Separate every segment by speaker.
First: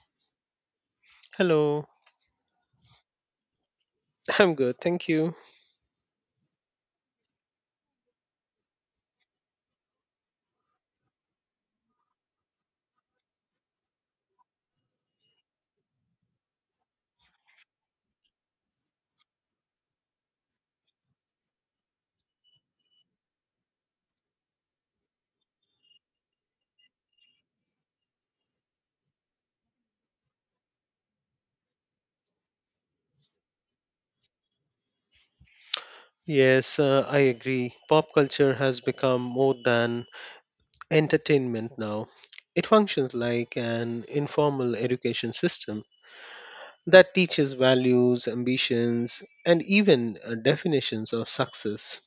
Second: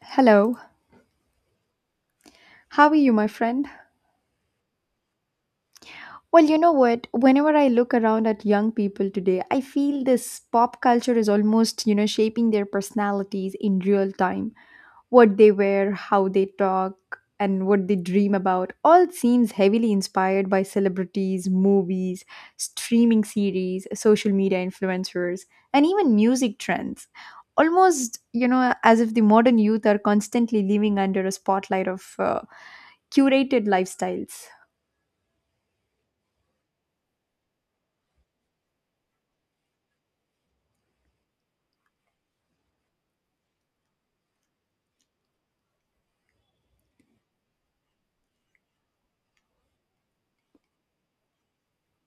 Speaker 1: Hello,
Speaker 2: Hello.
Speaker 1: how are you, my friend?
Speaker 2: I'm good, thank you.
Speaker 1: Well, you know what? Whenever I look around at young people today, I feel this pop culture is almost, shaping their personalities in real time. What they wear, how they talk, and what they dream about all seems heavily inspired by celebrities, movies, streaming series, social media influencers, and even music trends. Almost, as if the modern youth are constantly living under a spotlight of curated lifestyles.
Speaker 2: Yes, I agree. Pop culture has become more than entertainment now. It functions like an informal education system that teaches values, ambitions, and even definitions of success.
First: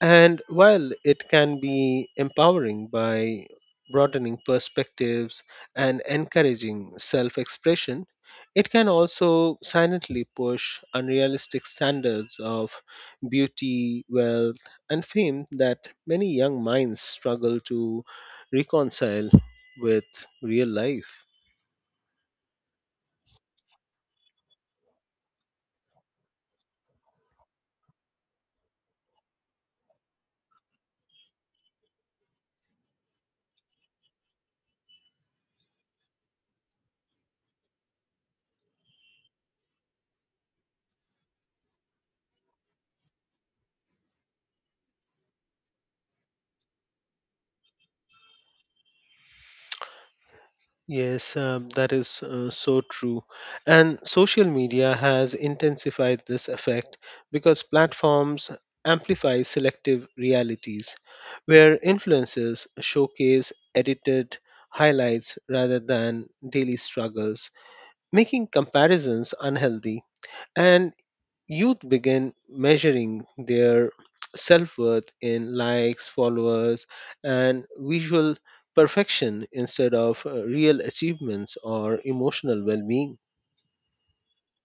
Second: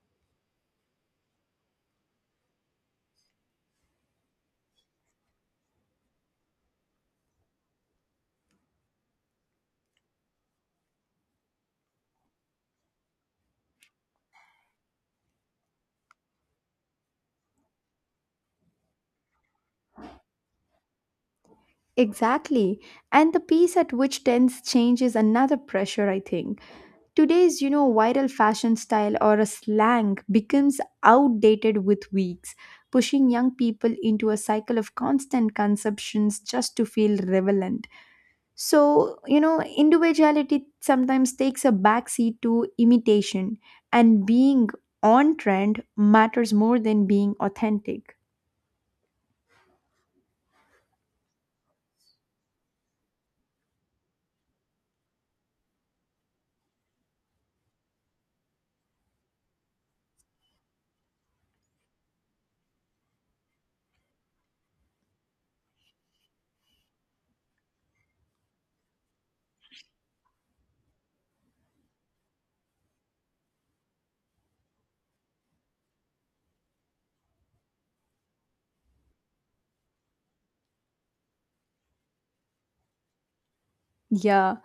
Speaker 2: And while it can be empowering by broadening perspectives and encouraging self expression, it can also silently push unrealistic standards of beauty, wealth, and fame that many young minds struggle to reconcile with real life.
Speaker 1: Exactly. And the pace at which trends change is another pressure, I think. Today's viral fashion style or a slang becomes outdated with weeks, pushing young people into a cycle of constant consumptions just to feel relevant. So, individuality sometimes takes a backseat to imitation, and being on trend matters more than being authentic.
Speaker 2: Yes, that is so true. And social media has intensified this effect because platforms amplify selective realities, where influencers showcase edited highlights rather than daily struggles, making comparisons unhealthy. And youth begin measuring their self worth in likes, followers, and visual perfection instead of real achievements or emotional well being.
Speaker 1: Yeah.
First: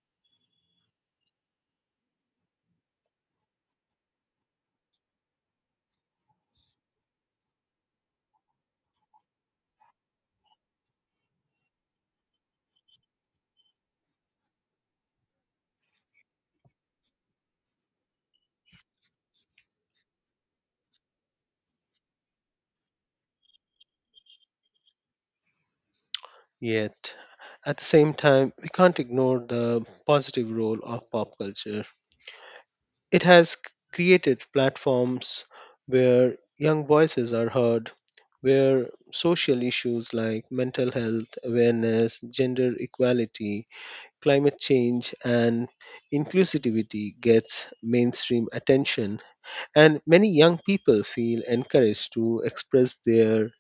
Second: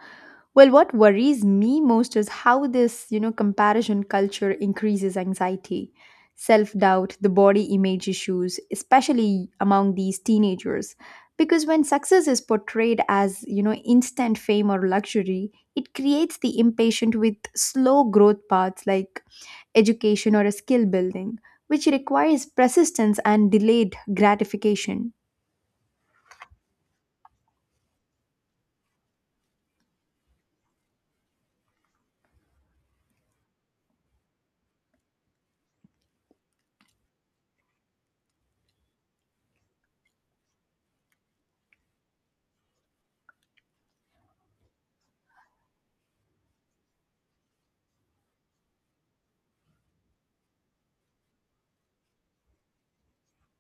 Speaker 1: Well, what worries me most is how this comparison culture increases anxiety, self doubt, the body image issues, especially among these teenagers. Because when success is portrayed as, instant fame or luxury, it creates the impatient with slow growth paths like education or a skill building, which requires persistence and delayed gratification.
Speaker 2: Yet, at the same time, we can't ignore the positive role of pop culture. It has created platforms where young voices are heard, where social issues like mental health awareness, gender equality, climate change and inclusivity gets mainstream attention, and many young people feel encouraged to express their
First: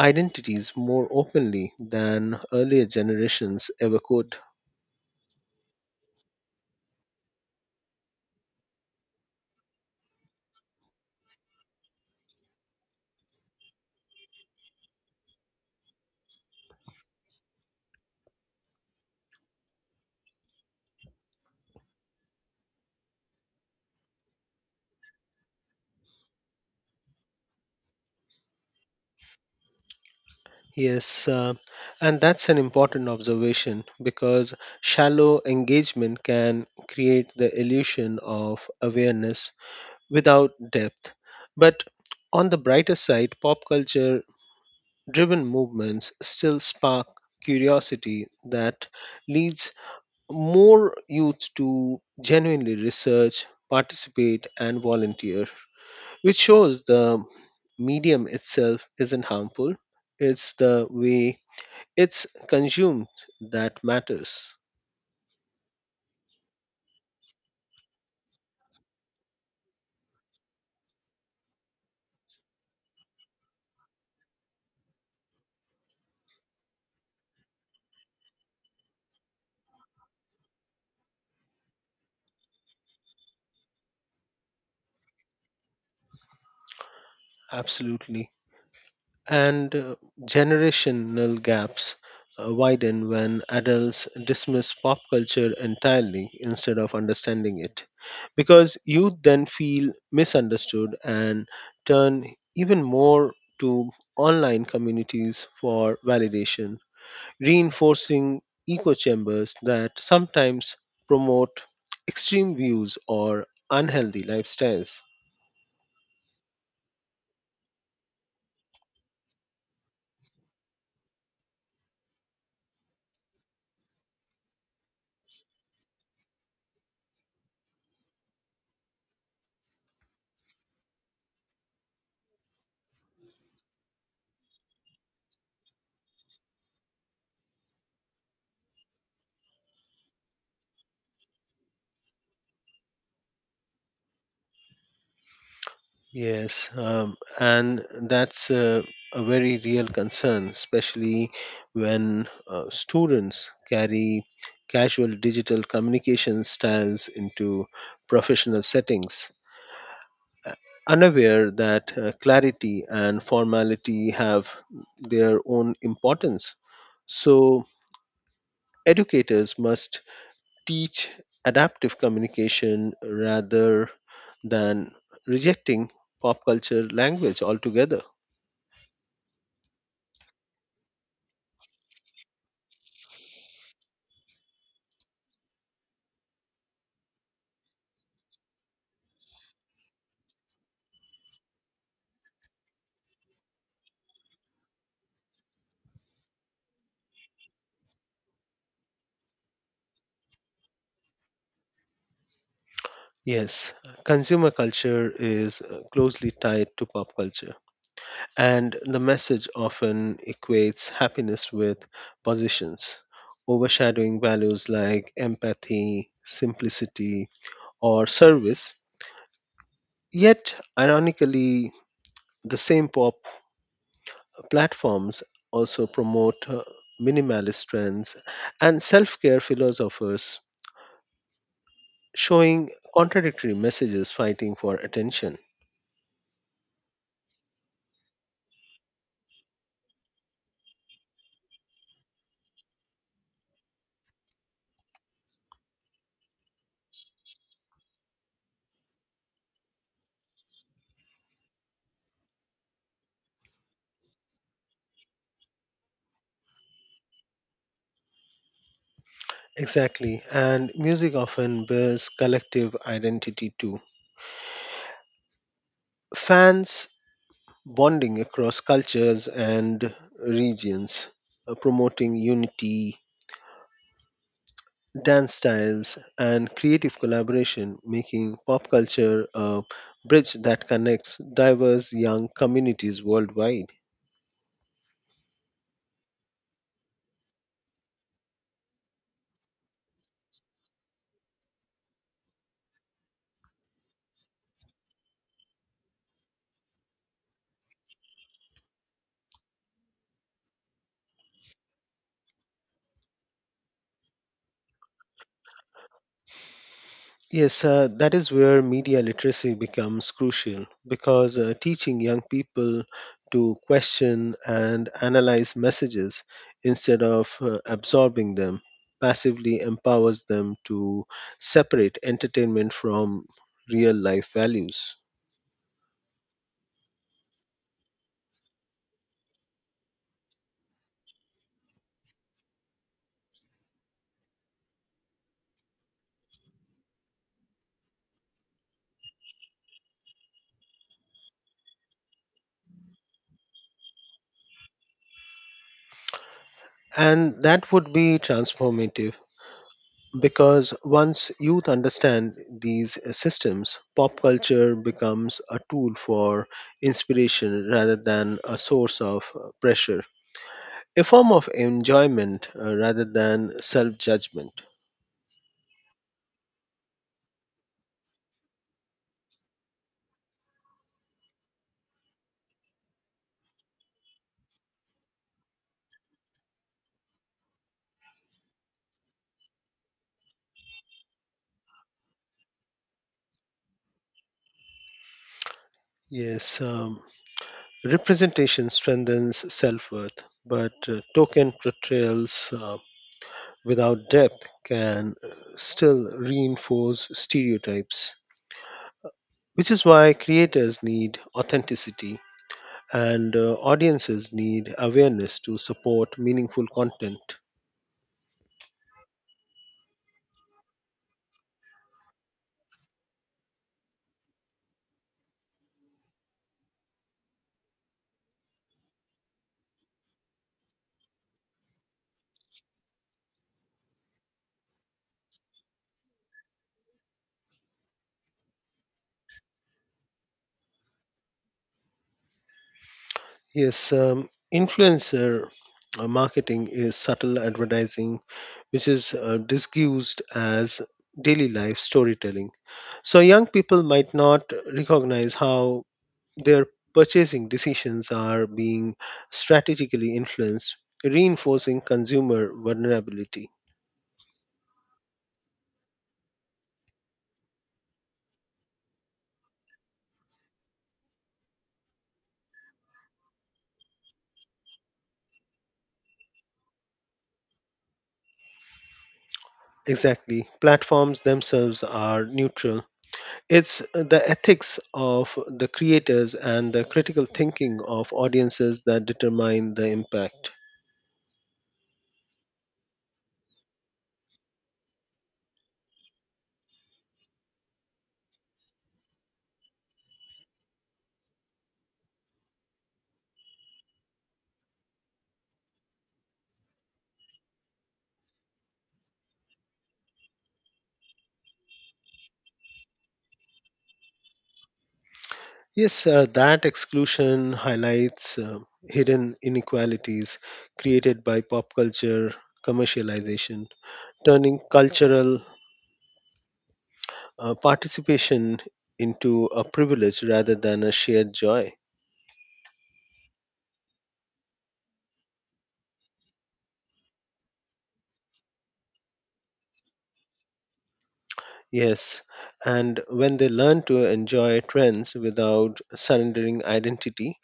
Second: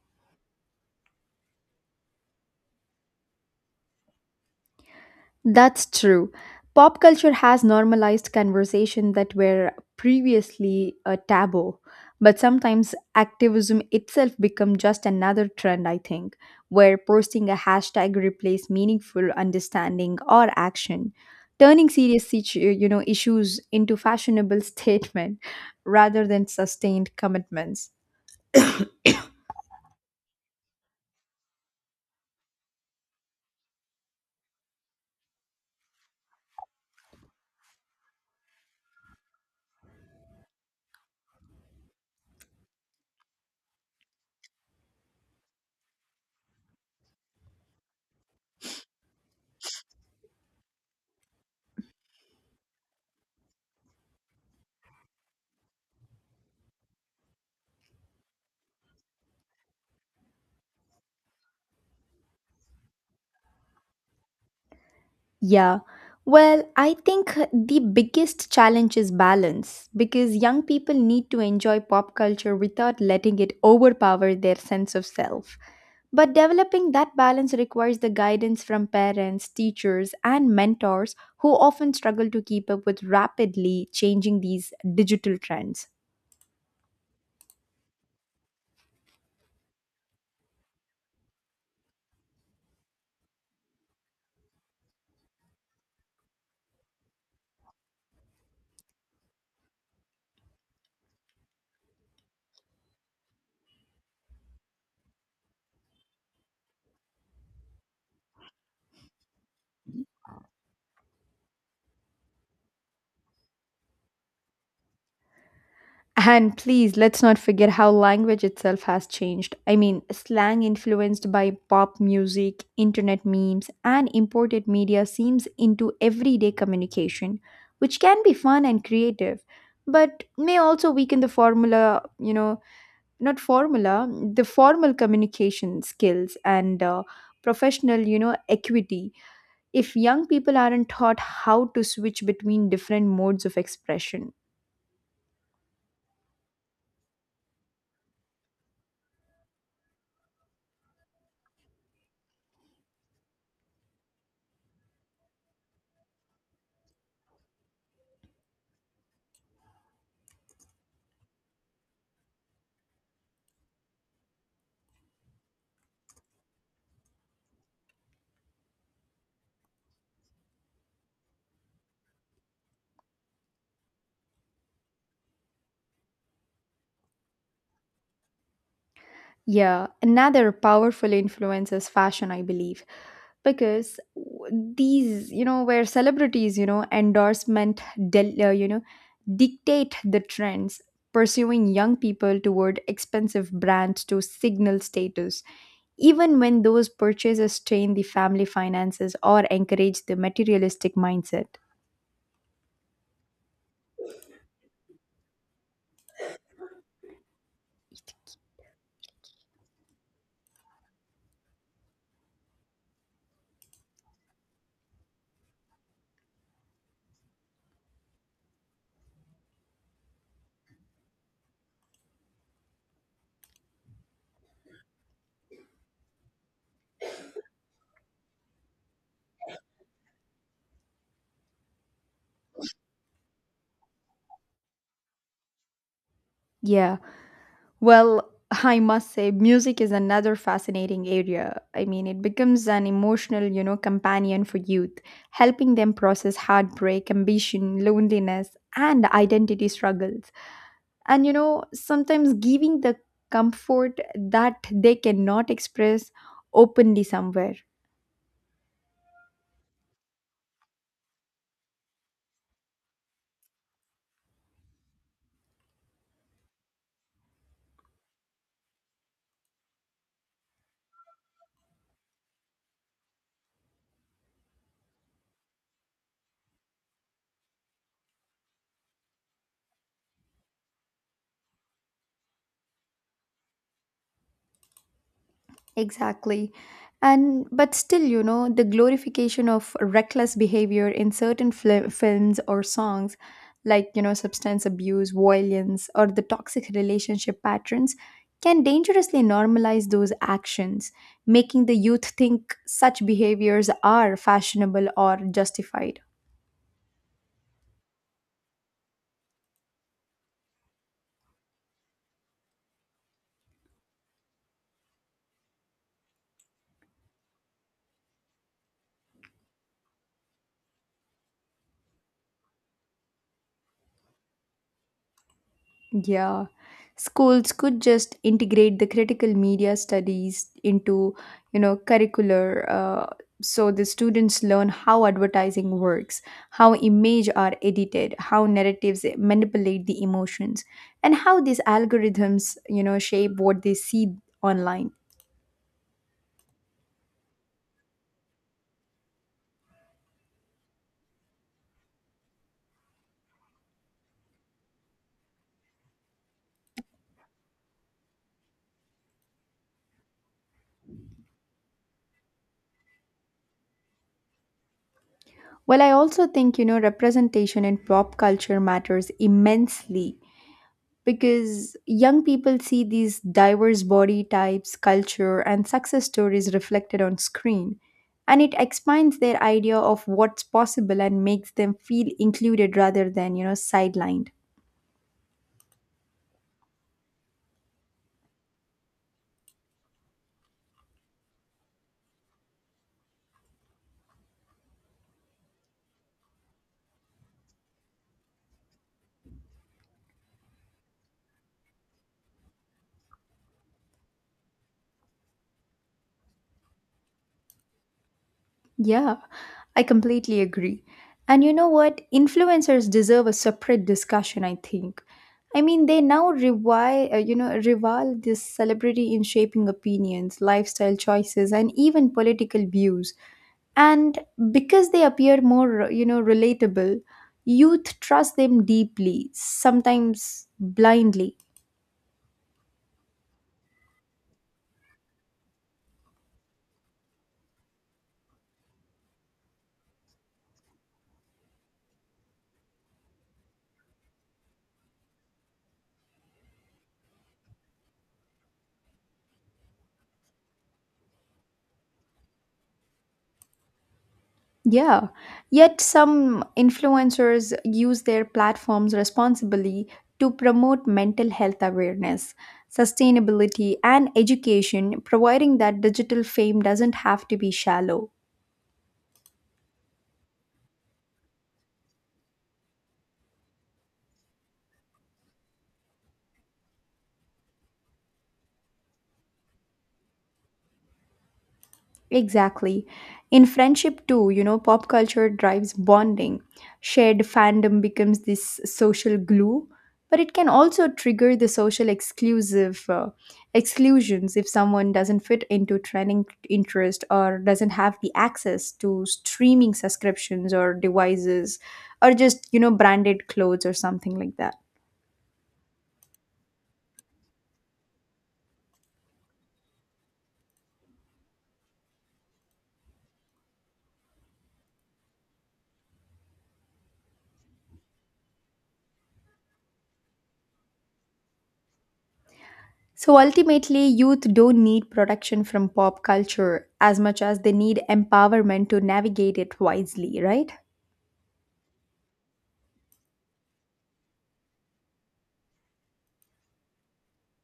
Speaker 2: identities more openly than earlier generations ever could.
Speaker 1: That's true. Pop culture has normalized conversation that were previously a taboo, but sometimes activism itself become just another trend I think, where posting a hashtag replace meaningful understanding or action, turning serious situ- you know issues into fashionable statement rather than sustained commitments.
Speaker 2: yes uh, and that's an important observation because shallow engagement can create the illusion of awareness without depth. But on the brighter side, pop culture driven movements still spark curiosity that leads more youth to genuinely research, participate, and volunteer, which shows the medium itself isn't harmful. It's the way it's consumed that matters.
Speaker 1: Yeah. Well, I think the biggest challenge is balance because young people need to enjoy pop culture without letting it overpower their sense of self. But developing that balance requires the guidance from parents, teachers, and mentors who often struggle to keep up with rapidly changing these digital trends.
Speaker 2: Absolutely. And generational gaps widen when adults dismiss pop culture entirely instead of understanding it. Because youth then feel misunderstood and turn even more to online communities for validation, reinforcing echo chambers that sometimes promote extreme views or unhealthy lifestyles.
Speaker 1: And please, let's not forget how language itself has changed. I mean, slang influenced by pop music, internet memes, and imported media seems into everyday communication, which can be fun and creative, but may also weaken the formula, not formula, the formal communication skills and professional, equity if young people aren't taught how to switch between different modes of expression.
Speaker 2: Yes, and that's a very real concern, especially when students carry casual digital communication styles into professional settings, uh, unaware that clarity and formality have their own importance. So, educators must teach adaptive communication rather than rejecting pop culture language altogether.
Speaker 1: Yeah, another powerful influence is fashion, I believe, because these where celebrities, endorsement, del- uh, you know, dictate the trends, pursuing young people toward expensive brands to signal status, even when those purchases strain the family finances or encourage the materialistic mindset.
Speaker 2: Yes, consumer culture is closely tied to pop culture, and the message often equates happiness with positions, overshadowing values like empathy, simplicity, or service. Yet, ironically, the same pop platforms also promote minimalist trends and self care philosophers, showing contradictory messages fighting for attention.
Speaker 1: Yeah. Well, I must say, music is another fascinating area. I mean, it becomes an emotional, companion for youth, helping them process heartbreak, ambition, loneliness, and identity struggles. And, sometimes giving the comfort that they cannot express openly somewhere.
Speaker 2: Exactly, and music often builds collective identity too. Fans bonding across cultures and regions, promoting unity, dance styles, and creative collaboration, making pop culture a bridge that connects diverse young communities worldwide.
Speaker 1: Exactly. And but still, the glorification of reckless behavior in certain fli films or songs, like, substance abuse, violence, or the toxic relationship patterns, can dangerously normalize those actions, making the youth think such behaviors are fashionable or justified.
Speaker 2: Yes, that is where media literacy becomes crucial because teaching young people to question and analyze messages instead of absorbing them passively empowers them to separate entertainment from real life values.
Speaker 1: Yeah, schools could just integrate the critical media studies into, curricular, so the students learn how advertising works, how image are edited, how narratives manipulate the emotions, and how these algorithms, shape what they see online.
Speaker 2: And that would be transformative. Because once youth understand these systems, pop culture becomes a tool for inspiration rather than a source of pressure, a form of enjoyment rather than self judgment.
Speaker 1: Well, I also think, representation in pop culture matters immensely because young people see these diverse body types, culture, and success stories reflected on screen. And it expands their idea of what's possible and makes them feel included rather than, sidelined.
Speaker 2: Yes, um, representation strengthens self worth, but token portrayals without depth can still reinforce stereotypes, which is why creators need authenticity and audiences need awareness to support meaningful content.
Speaker 1: Yeah, I completely agree. And you know what? Influencers deserve a separate discussion, I think. I mean, they now rival this celebrity in shaping opinions, lifestyle choices, and even political views. And because they appear more, relatable, youth trust them deeply, sometimes blindly.
Speaker 2: Yes, influencer marketing is subtle advertising, which is disguised as daily life storytelling. So, young people might not recognize how their purchasing decisions are being strategically influenced, reinforcing consumer vulnerability.
Speaker 1: Yeah, yet some influencers use their platforms responsibly to promote mental health awareness, sustainability, and education, providing that digital fame doesn't have to be shallow.
Speaker 2: Exactly. Platforms themselves are neutral. It's the ethics of the creators and the critical thinking of audiences that determine the impact.
Speaker 1: Exactly. In friendship, too, pop culture drives bonding. Shared fandom becomes this social glue, but it can also trigger the social exclusive exclusions if someone doesn't fit into trending interest or doesn't have the access to streaming subscriptions or devices or just, branded clothes or something like that.
Speaker 2: Yes, that exclusion highlights hidden inequalities created by pop culture commercialization, turning cultural participation into a privilege rather than a shared joy.
Speaker 1: So ultimately, youth don't need protection from pop culture as much as they need empowerment to navigate it wisely, right?
Speaker 2: Yes, and when they learn to enjoy trends without surrendering identity,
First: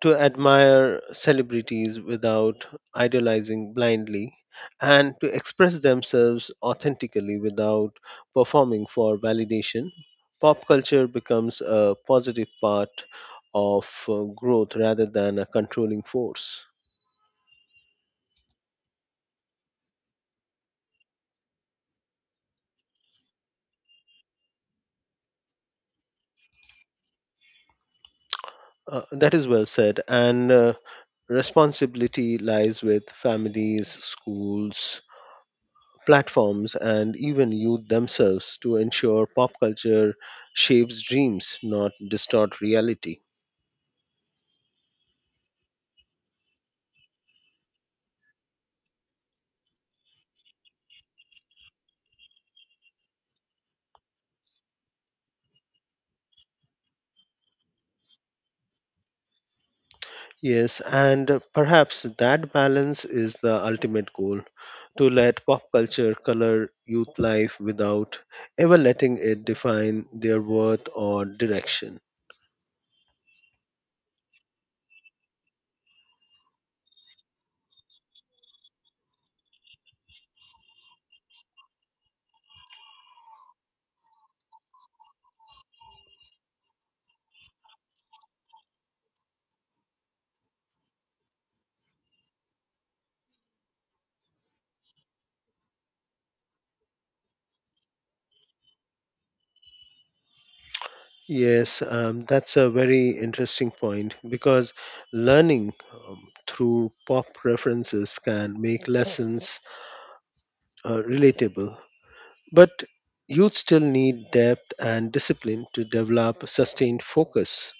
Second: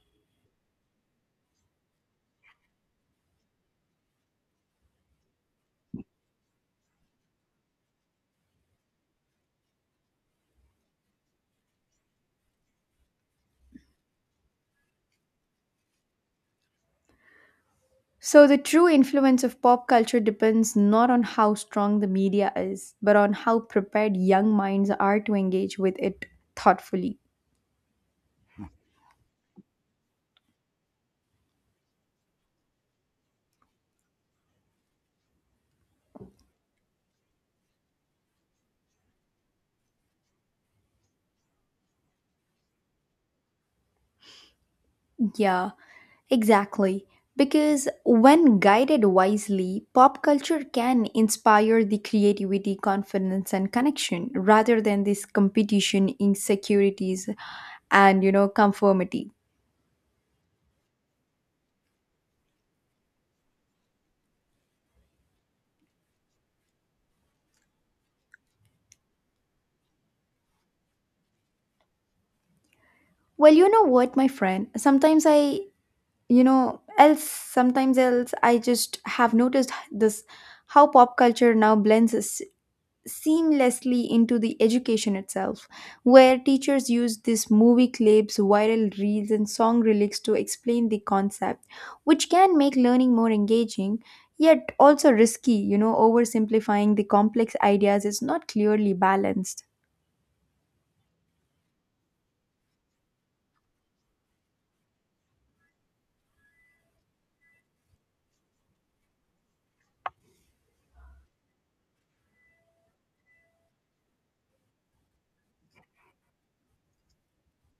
Speaker 2: to admire celebrities without idolizing blindly, and to express themselves authentically without performing for validation, pop culture becomes a positive part of growth rather than a controlling force.
Speaker 1: So the true influence of pop culture depends not on how strong the media is, but on how prepared young minds are to engage with it thoughtfully.
Speaker 2: That is well said. And responsibility lies with families, schools, platforms, and even youth themselves to ensure pop culture shapes dreams, not distort reality.
Speaker 1: Yeah, exactly. Because when guided wisely, pop culture can inspire the creativity, confidence, and connection rather than this competition, insecurities, and conformity.
Speaker 2: Yes, and perhaps that balance is the ultimate goal, to let pop culture color youth life without ever letting it define their worth or direction.
Speaker 1: Well, you know what, my friend, sometimes I you know else sometimes else I just have noticed this, how pop culture now blends seamlessly into the education itself, where teachers use these movie clips, viral reels, and song lyrics to explain the concept, which can make learning more engaging, yet also risky, oversimplifying the complex ideas is not clearly balanced.
Speaker 2: Yes, that's a very interesting point because learning through pop references can make lessons relatable. But youth still need depth and discipline to develop sustained focus,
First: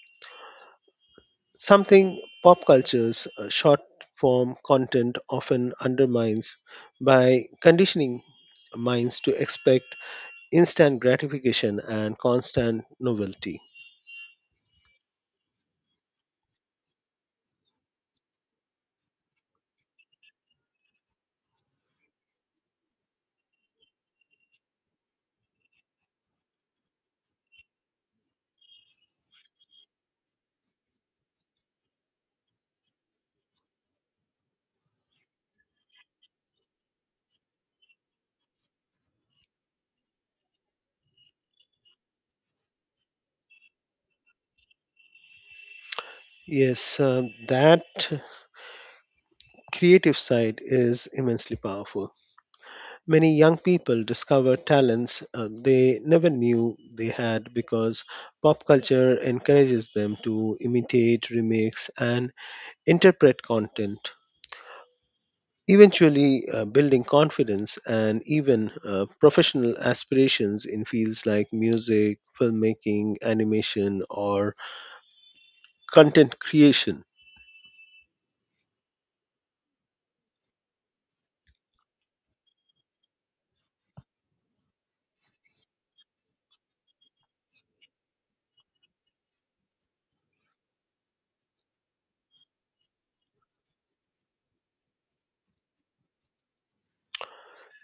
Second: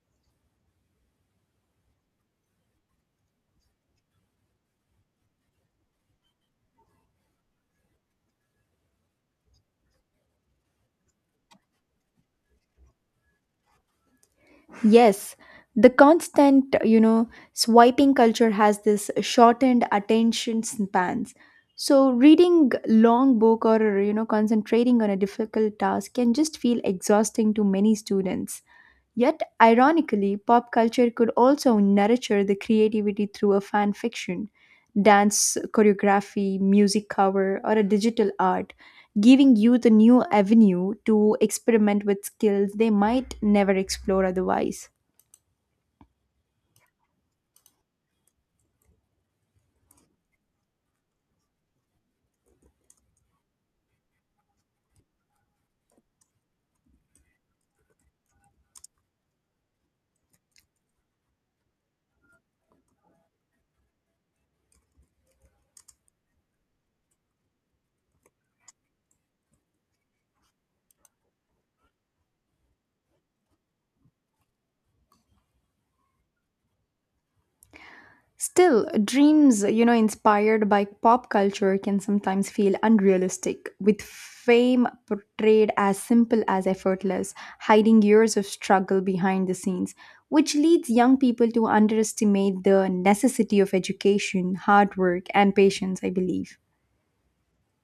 Speaker 2: something pop culture's short form content often undermines by conditioning minds to expect instant gratification and constant novelty.
Speaker 1: Yes, the constant, swiping culture has this shortened attention spans. So reading long book or concentrating on a difficult task can just feel exhausting to many students. Yet ironically, pop culture could also nurture the creativity through a fan fiction, dance choreography, music cover or a digital art, giving youth a new avenue to experiment with skills they might never explore otherwise.
Speaker 2: Yes, that creative side is immensely powerful. Many young people discover talents they never knew they had because pop culture encourages them to imitate, remix, and interpret content, eventually building confidence and even professional aspirations in fields like music, filmmaking, animation, or content creation.
Speaker 1: Still, dreams, inspired by pop culture can sometimes feel unrealistic, with fame portrayed as simple as effortless, hiding years of struggle behind the scenes, which leads young people to underestimate the necessity of education, hard work, and patience, I believe.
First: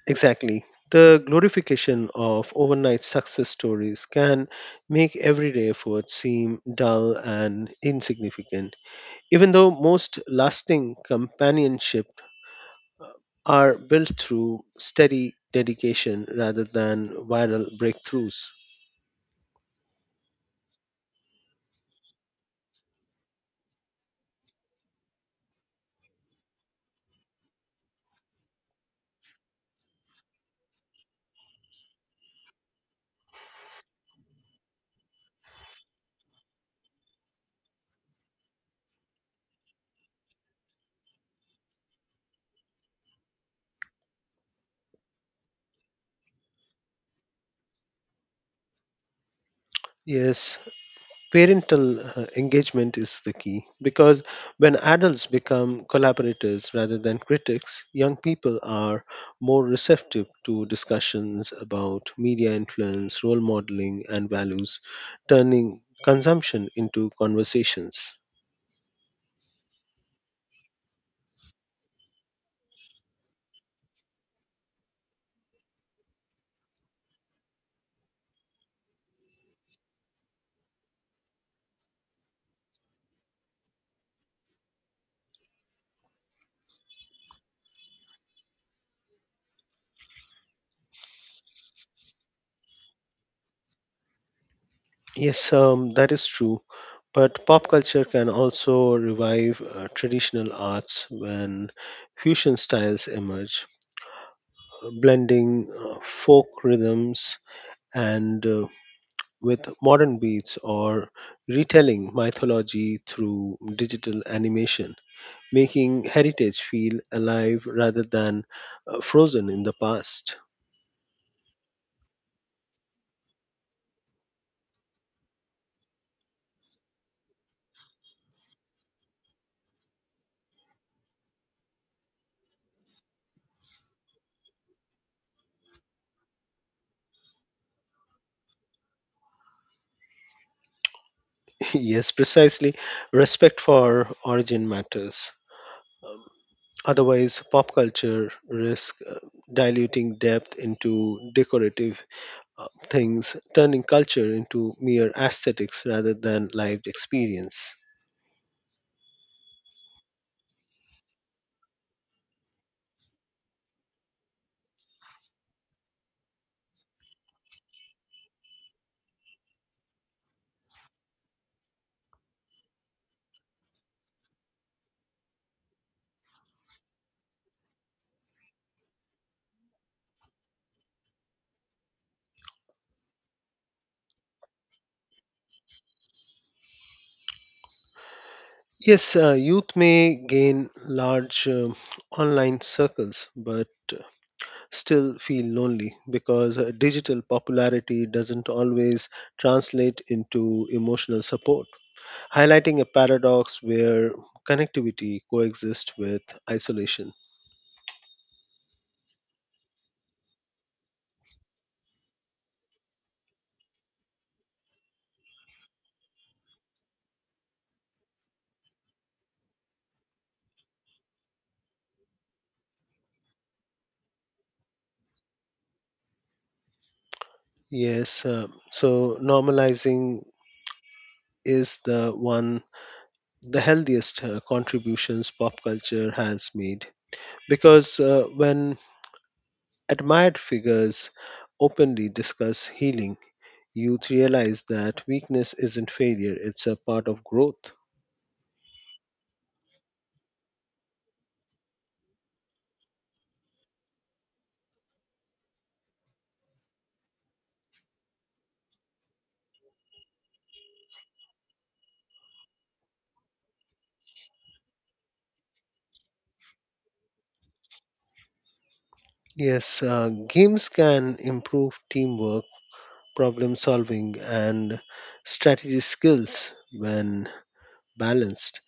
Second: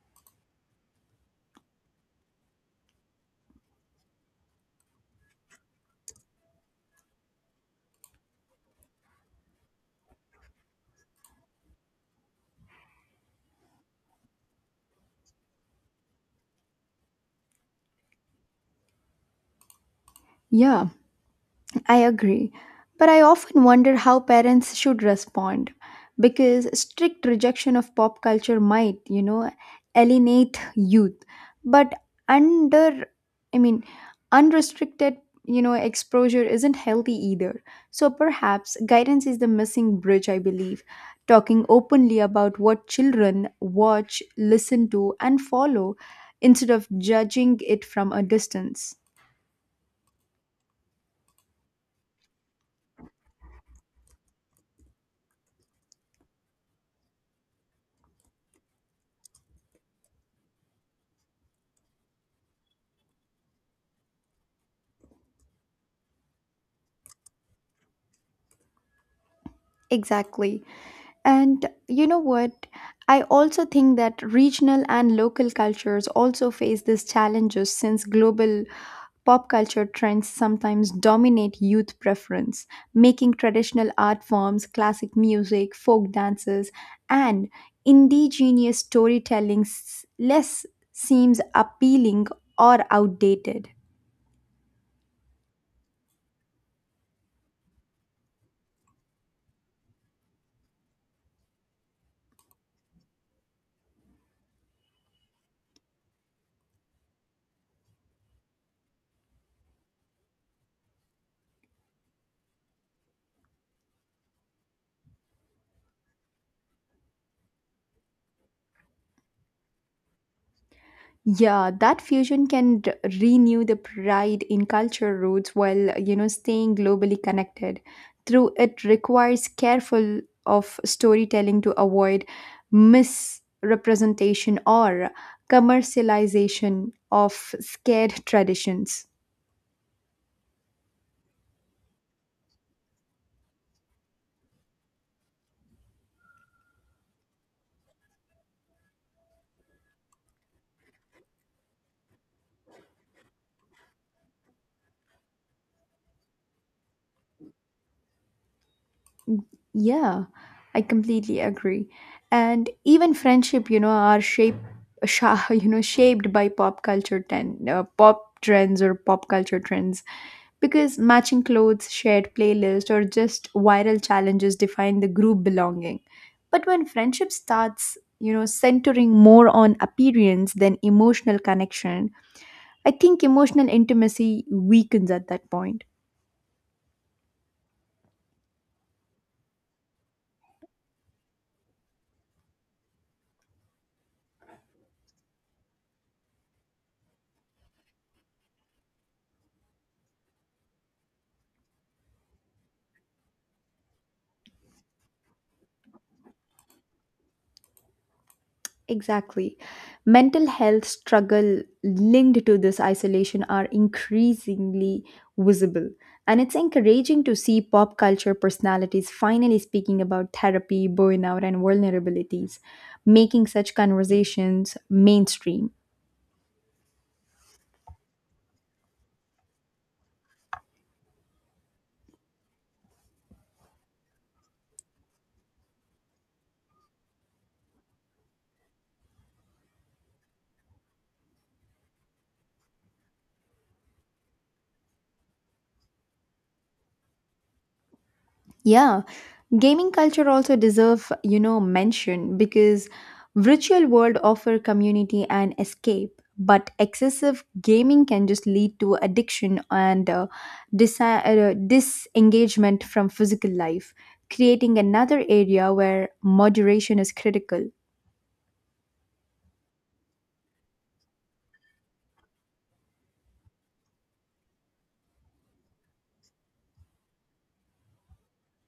Speaker 2: Exactly. The glorification of overnight success stories can make everyday effort seem dull and insignificant, even though most lasting companionship are built through steady dedication rather than viral breakthroughs.
Speaker 1: Yeah, I agree, but I often wonder how parents should respond because strict rejection of pop culture might, alienate youth. But under, I mean, unrestricted, exposure isn't healthy either. So perhaps guidance is the missing bridge, I believe. Talking openly about what children watch, listen to, and follow instead of judging it from a distance.
Speaker 2: Yes, parental engagement is the key because when adults become collaborators rather than critics, young people are more receptive to discussions about media influence, role modeling, and values, turning consumption into conversations.
Speaker 1: Exactly. And you know what? I also think that regional and local cultures also face these challenges since global pop culture trends sometimes dominate youth preference, making traditional art forms, classic music, folk dances, and indigenous storytelling less seems appealing or outdated.
Speaker 2: Yes, that is true. But pop culture can also revive traditional arts when fusion styles emerge, blending folk rhythms and with modern beats or retelling mythology through digital animation, making heritage feel alive rather than frozen in the past.
Speaker 1: Yeah, that fusion can renew the pride in culture roots while, staying globally connected. Through it requires careful of storytelling to avoid misrepresentation or commercialization of scared traditions.
Speaker 2: Yes, precisely. Respect for origin matters. Um, Otherwise, pop culture risks diluting depth into decorative things, turning culture into mere aesthetics rather than lived experience.
Speaker 1: Yeah, I completely agree. And even friendship, are shaped, shaped by pop culture pop trends or pop culture trends, because matching clothes, shared playlist, or just viral challenges define the group belonging. But when friendship starts, centering more on appearance than emotional connection, I think emotional intimacy weakens at that point.
Speaker 2: Yes, youth may gain large online circles, but still feel lonely because digital popularity doesn't always translate into emotional support, highlighting a paradox where connectivity coexists with isolation.
Speaker 1: Exactly. Mental health struggle linked to this isolation are increasingly visible. And it's encouraging to see pop culture personalities finally speaking about therapy, burnout, and vulnerabilities, making such conversations mainstream.
Speaker 2: Yes, so normalizing is the one the healthiest contributions pop culture has made because when admired figures openly discuss healing, youth realize that weakness isn't failure, it's a part of growth.
Speaker 1: Yeah, gaming culture also deserve, mention because virtual world offer community and escape, but excessive gaming can just lead to addiction and disengagement from physical life, creating another area where moderation is critical.
Speaker 2: Yes, games can improve teamwork, problem solving, and strategy skills when balanced,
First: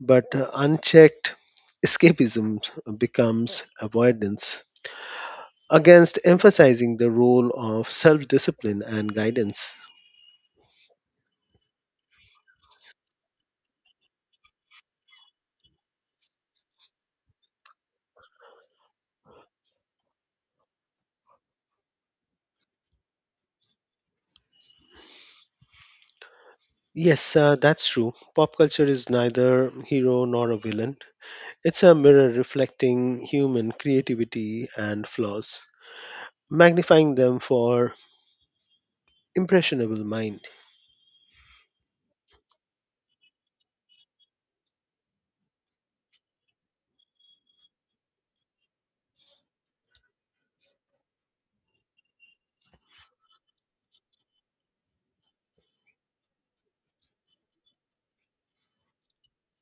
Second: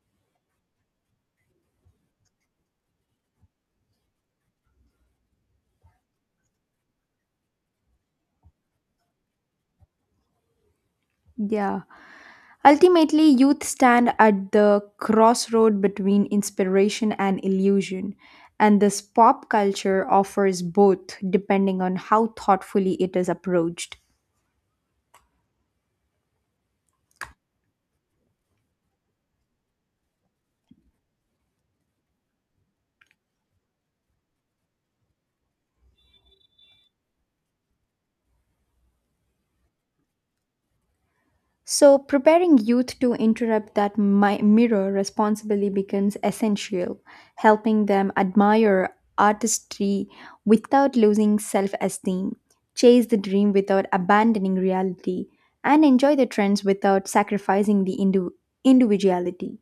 Speaker 2: but unchecked, escapism becomes avoidance. Against emphasizing the role of self discipline and guidance.
Speaker 1: Yeah. Ultimately, youth stand at the crossroad between inspiration and illusion, and this pop culture offers both depending on how thoughtfully it is approached.
Speaker 2: Yes, that's true. Pop culture is neither hero nor a villain. It's a mirror reflecting human creativity and flaws, magnifying them for impressionable mind.
Speaker 1: So, preparing youth to interrupt that mirror responsibly becomes essential, helping them admire artistry without losing self esteem, chase the dream without abandoning reality, and enjoy the trends without sacrificing the individuality.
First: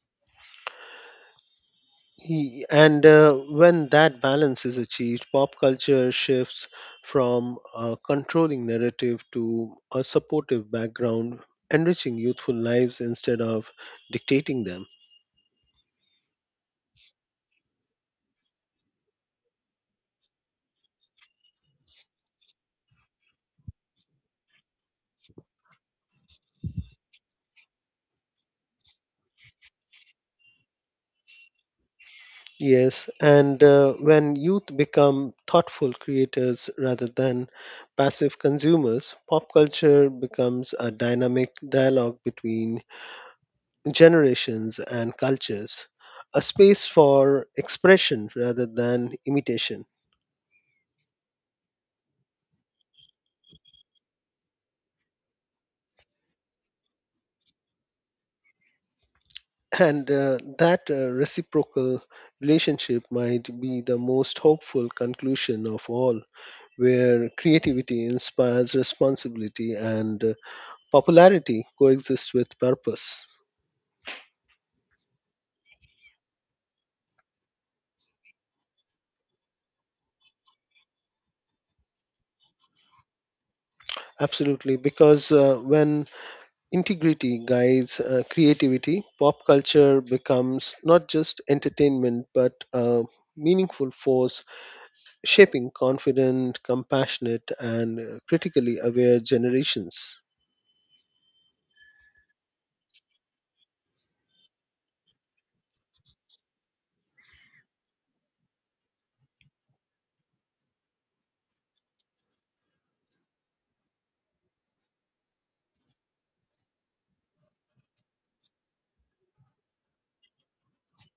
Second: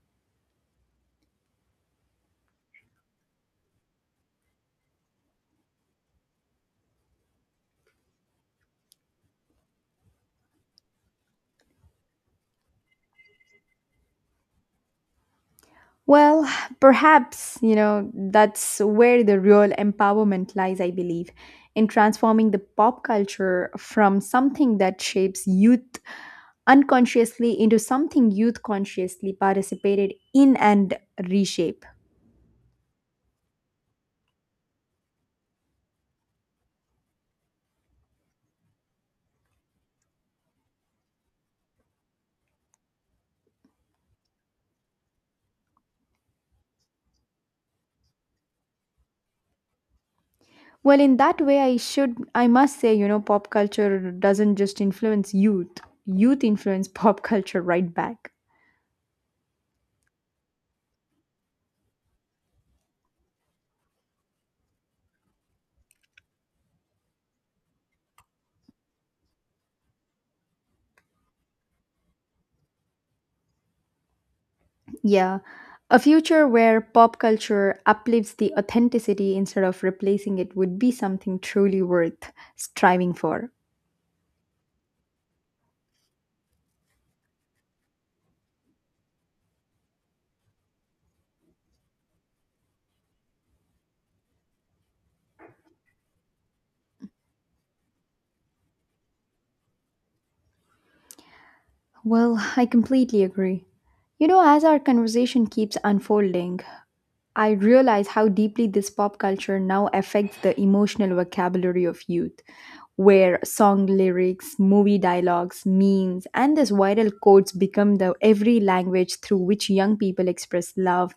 Speaker 2: And when that balance is achieved, pop culture shifts from a controlling narrative to a supportive background, enriching youthful lives instead of dictating them.
Speaker 1: Well, perhaps, that's where the real empowerment lies, I believe, in transforming the pop culture from something that shapes youth unconsciously into something youth consciously participated in and reshape.
Speaker 2: Yes, and when youth become thoughtful creators rather than passive consumers, pop culture becomes a dynamic dialogue between generations and cultures, a space for expression rather than imitation.
Speaker 1: Well, in that way, I must say, pop culture doesn't just influence youth, youth influence pop culture right back.
Speaker 2: And that reciprocal relationship might be the most hopeful conclusion of all, where creativity inspires responsibility and popularity coexist with purpose.
Speaker 1: Yeah, a future where pop culture uplifts the authenticity instead of replacing it would be something truly worth striving for.
Speaker 2: Absolutely, because when integrity guides creativity, pop culture becomes not just entertainment but a meaningful force shaping confident, compassionate, and critically aware generations.
Speaker 1: Well, I completely agree. You know, as our conversation keeps unfolding, I realize how deeply this pop culture now affects the emotional vocabulary of youth, where song lyrics, movie dialogues, memes, and these viral quotes become the every language through which young people express love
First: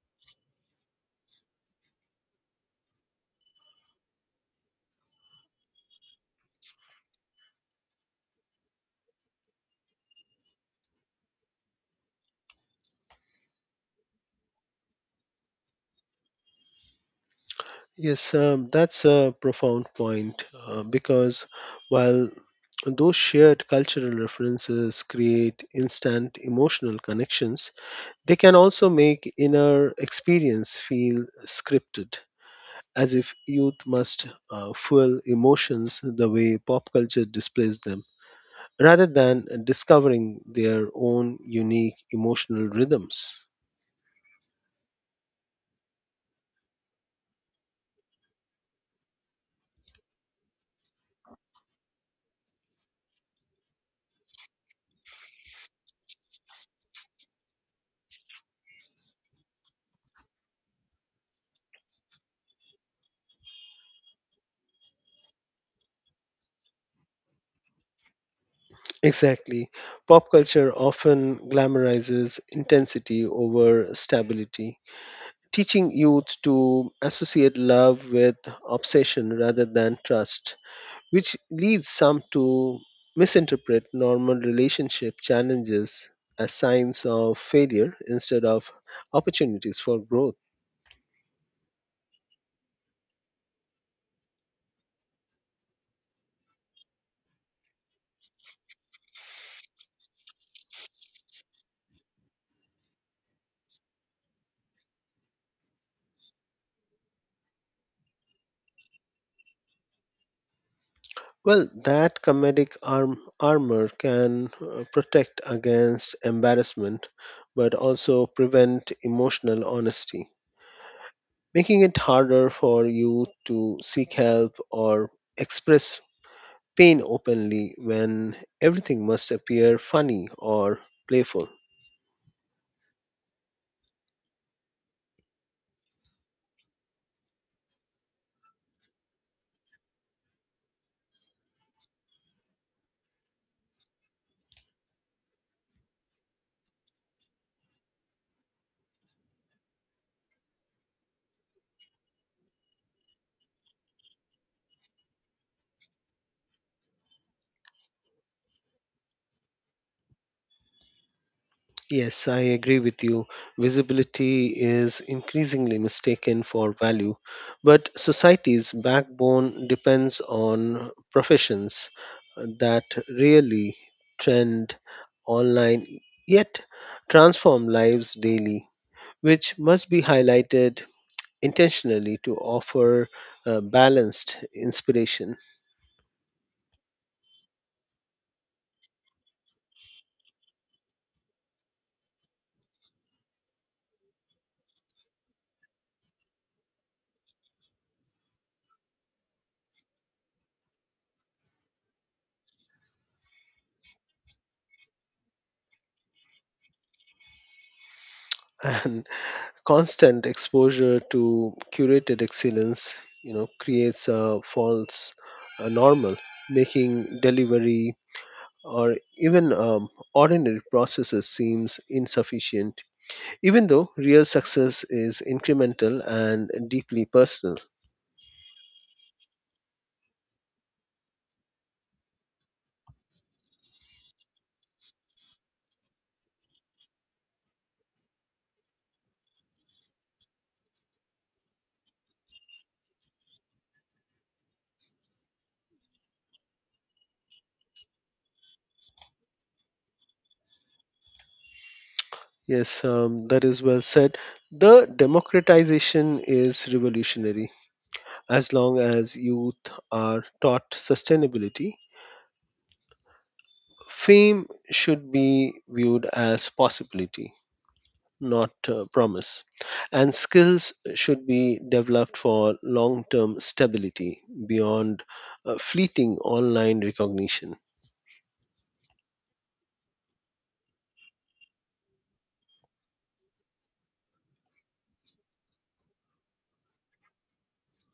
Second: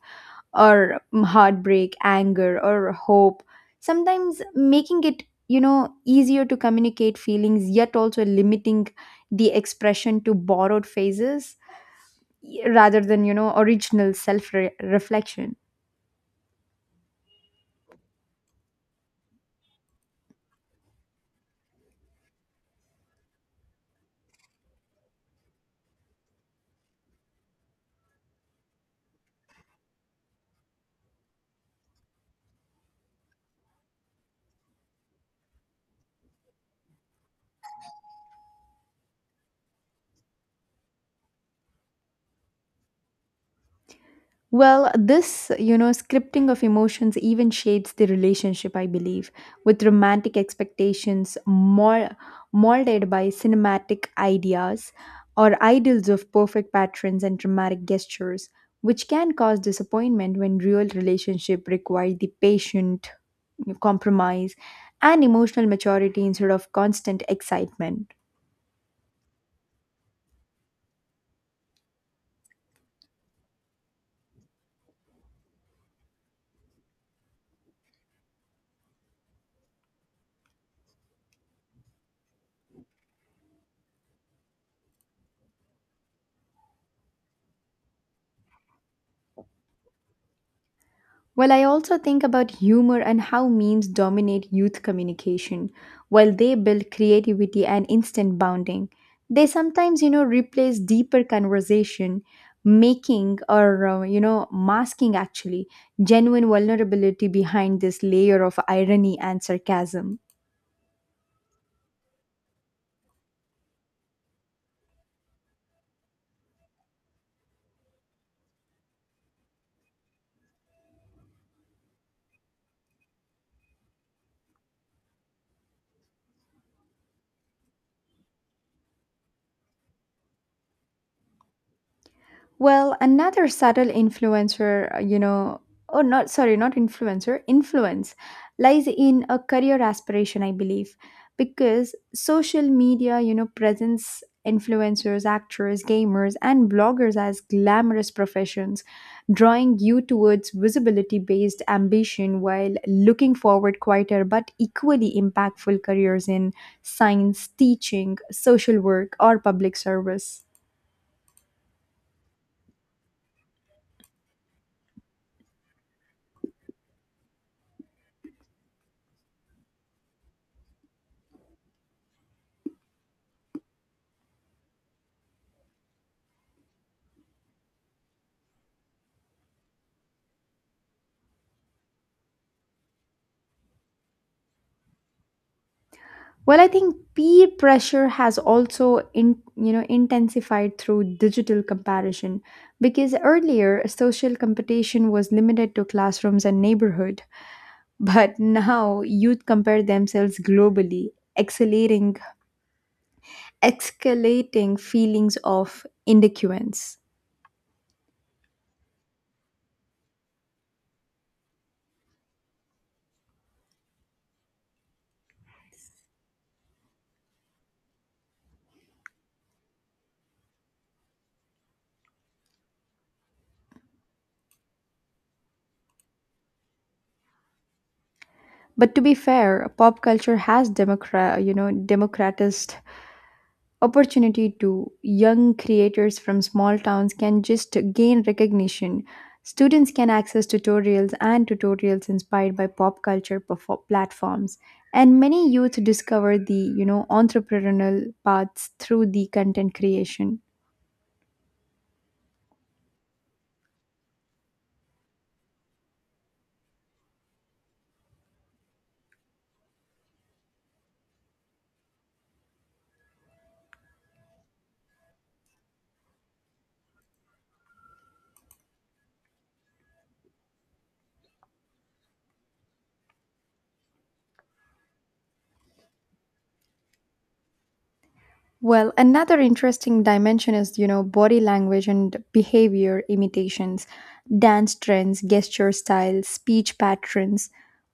Speaker 1: or heartbreak, anger, or hope, sometimes making it easier to communicate feelings, yet also limiting the expression to borrowed phases rather than original self reflection.
Speaker 2: Yes, that's a profound point because while those shared cultural references create instant emotional connections, they can also make inner experience feel scripted, as if youth must fuel emotions the way pop culture displays them, rather than discovering their own unique emotional rhythms.
Speaker 1: Well, this, scripting of emotions even shades the relationship, I believe, with romantic expectations more molded by cinematic ideas or ideals of perfect patterns and dramatic gestures, which can cause disappointment when real relationship require the patient compromise and emotional maturity instead of constant excitement.
Speaker 2: Exactly. Pop culture often glamorizes intensity over stability, teaching youth to associate love with obsession rather than trust, which leads some to misinterpret normal relationship challenges as signs of failure instead of opportunities for growth.
Speaker 1: Well, I also think about humor and how memes dominate youth communication, while they build creativity and instant bonding. They sometimes, replace deeper conversation, making or, you know, masking actually genuine vulnerability behind this layer of irony and sarcasm.
Speaker 2: Well, that comedic armor can protect against embarrassment but also prevent emotional honesty, making it harder for you to seek help or express pain openly when everything must appear funny or playful.
Speaker 1: Well, another subtle influencer, you know, or not, sorry, not influencer, influence lies in a career aspiration, I believe, because social media, presents influencers, actors, gamers, and bloggers as glamorous professions, drawing you towards visibility based ambition while looking forward quieter but equally impactful careers in science, teaching, social work, or public service.
Speaker 2: Yes, I agree with you. Visibility is increasingly mistaken for value, but society's backbone depends on professions that really trend online yet transform lives daily, which must be highlighted intentionally to offer balanced inspiration.
Speaker 1: Well, I think peer pressure has also in, you know intensified through digital comparison because earlier social competition was limited to classrooms and neighborhood, but now youth compare themselves globally, accelerating escalating feelings of inadequacy.
Speaker 2: And constant exposure to curated excellence you know creates a false normal, making delivery or even ordinary processes seems insufficient, even though real success is incremental and deeply personal.
Speaker 1: But to be fair, pop culture has democratized opportunity to young creators from small towns can just gain recognition, students can access tutorials inspired by pop culture platforms, and many youth discover the entrepreneurial paths through the content creation.
Speaker 2: Yes that is well said. The democratization is revolutionary as long as youth are taught sustainability. Fame should be viewed as possibility, not a promise, and skills should be developed for long-term stability beyond fleeting online recognition.
Speaker 1: Well, another interesting dimension is, body language and behavior imitations, dance trends, gesture styles, speech patterns,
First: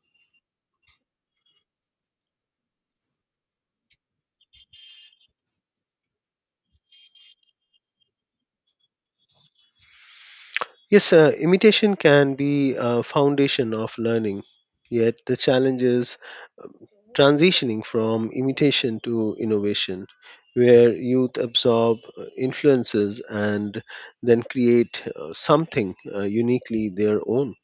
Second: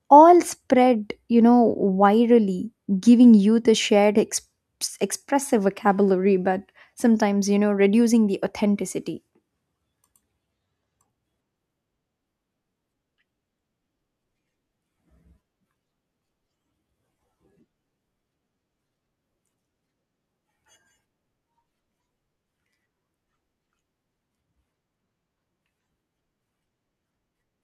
Speaker 1: all spread, virally, giving youth a shared expressive vocabulary, but sometimes, reducing the authenticity.
Speaker 2: Yes, imitation can be a foundation of learning, yet the challenge is transitioning from imitation to innovation, where youth absorb influences and then create something uniquely their own.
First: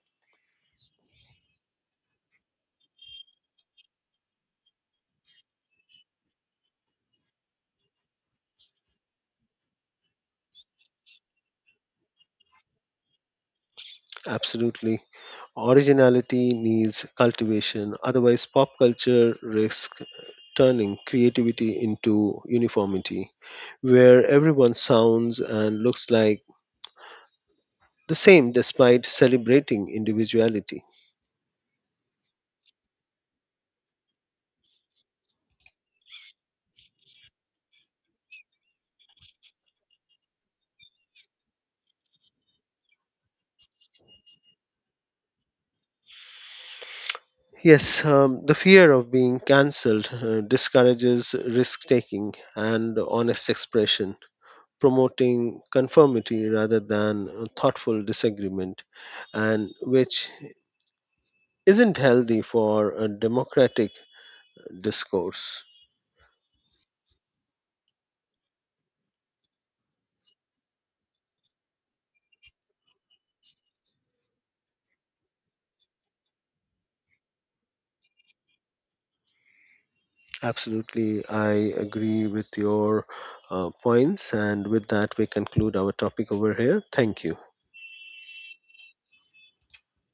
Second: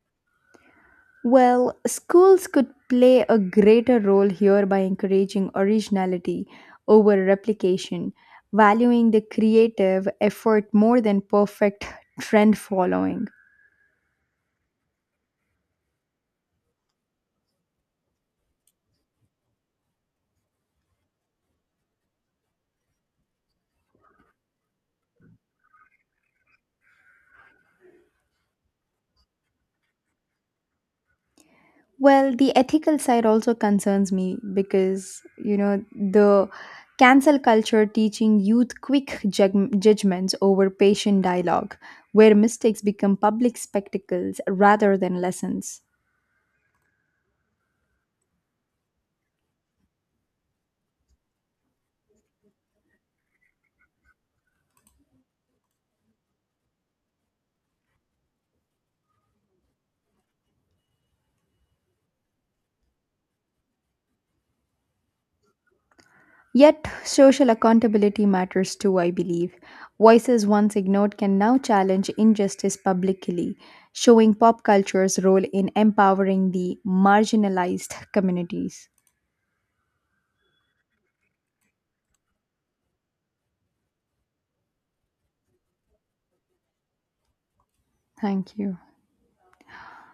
Speaker 1: Well, schools could play a greater role here by encouraging originality over replication, valuing the creative effort more than perfect trend following.
Speaker 2: Absolutely. Originality needs cultivation, otherwise, pop culture risks turning creativity into uniformity, where everyone sounds and looks like the same despite celebrating individuality.
Speaker 1: Well, the ethical side also concerns me because, the cancel culture teaching youth quick judgments over patient dialogue, where mistakes become public spectacles rather than lessons.
Speaker 2: Yes, the fear of being cancelled discourages risk taking and honest expression, promoting conformity rather than thoughtful disagreement, and which isn't healthy for a democratic discourse.
Speaker 1: Yet, social accountability matters too, I believe. Voices once ignored can now challenge injustice publicly, showing pop culture's role in empowering the marginalized communities.
Speaker 2: Absolutely, I agree with your points, and with that, we conclude our topic over here. Thank you.
Speaker 1: Thank you.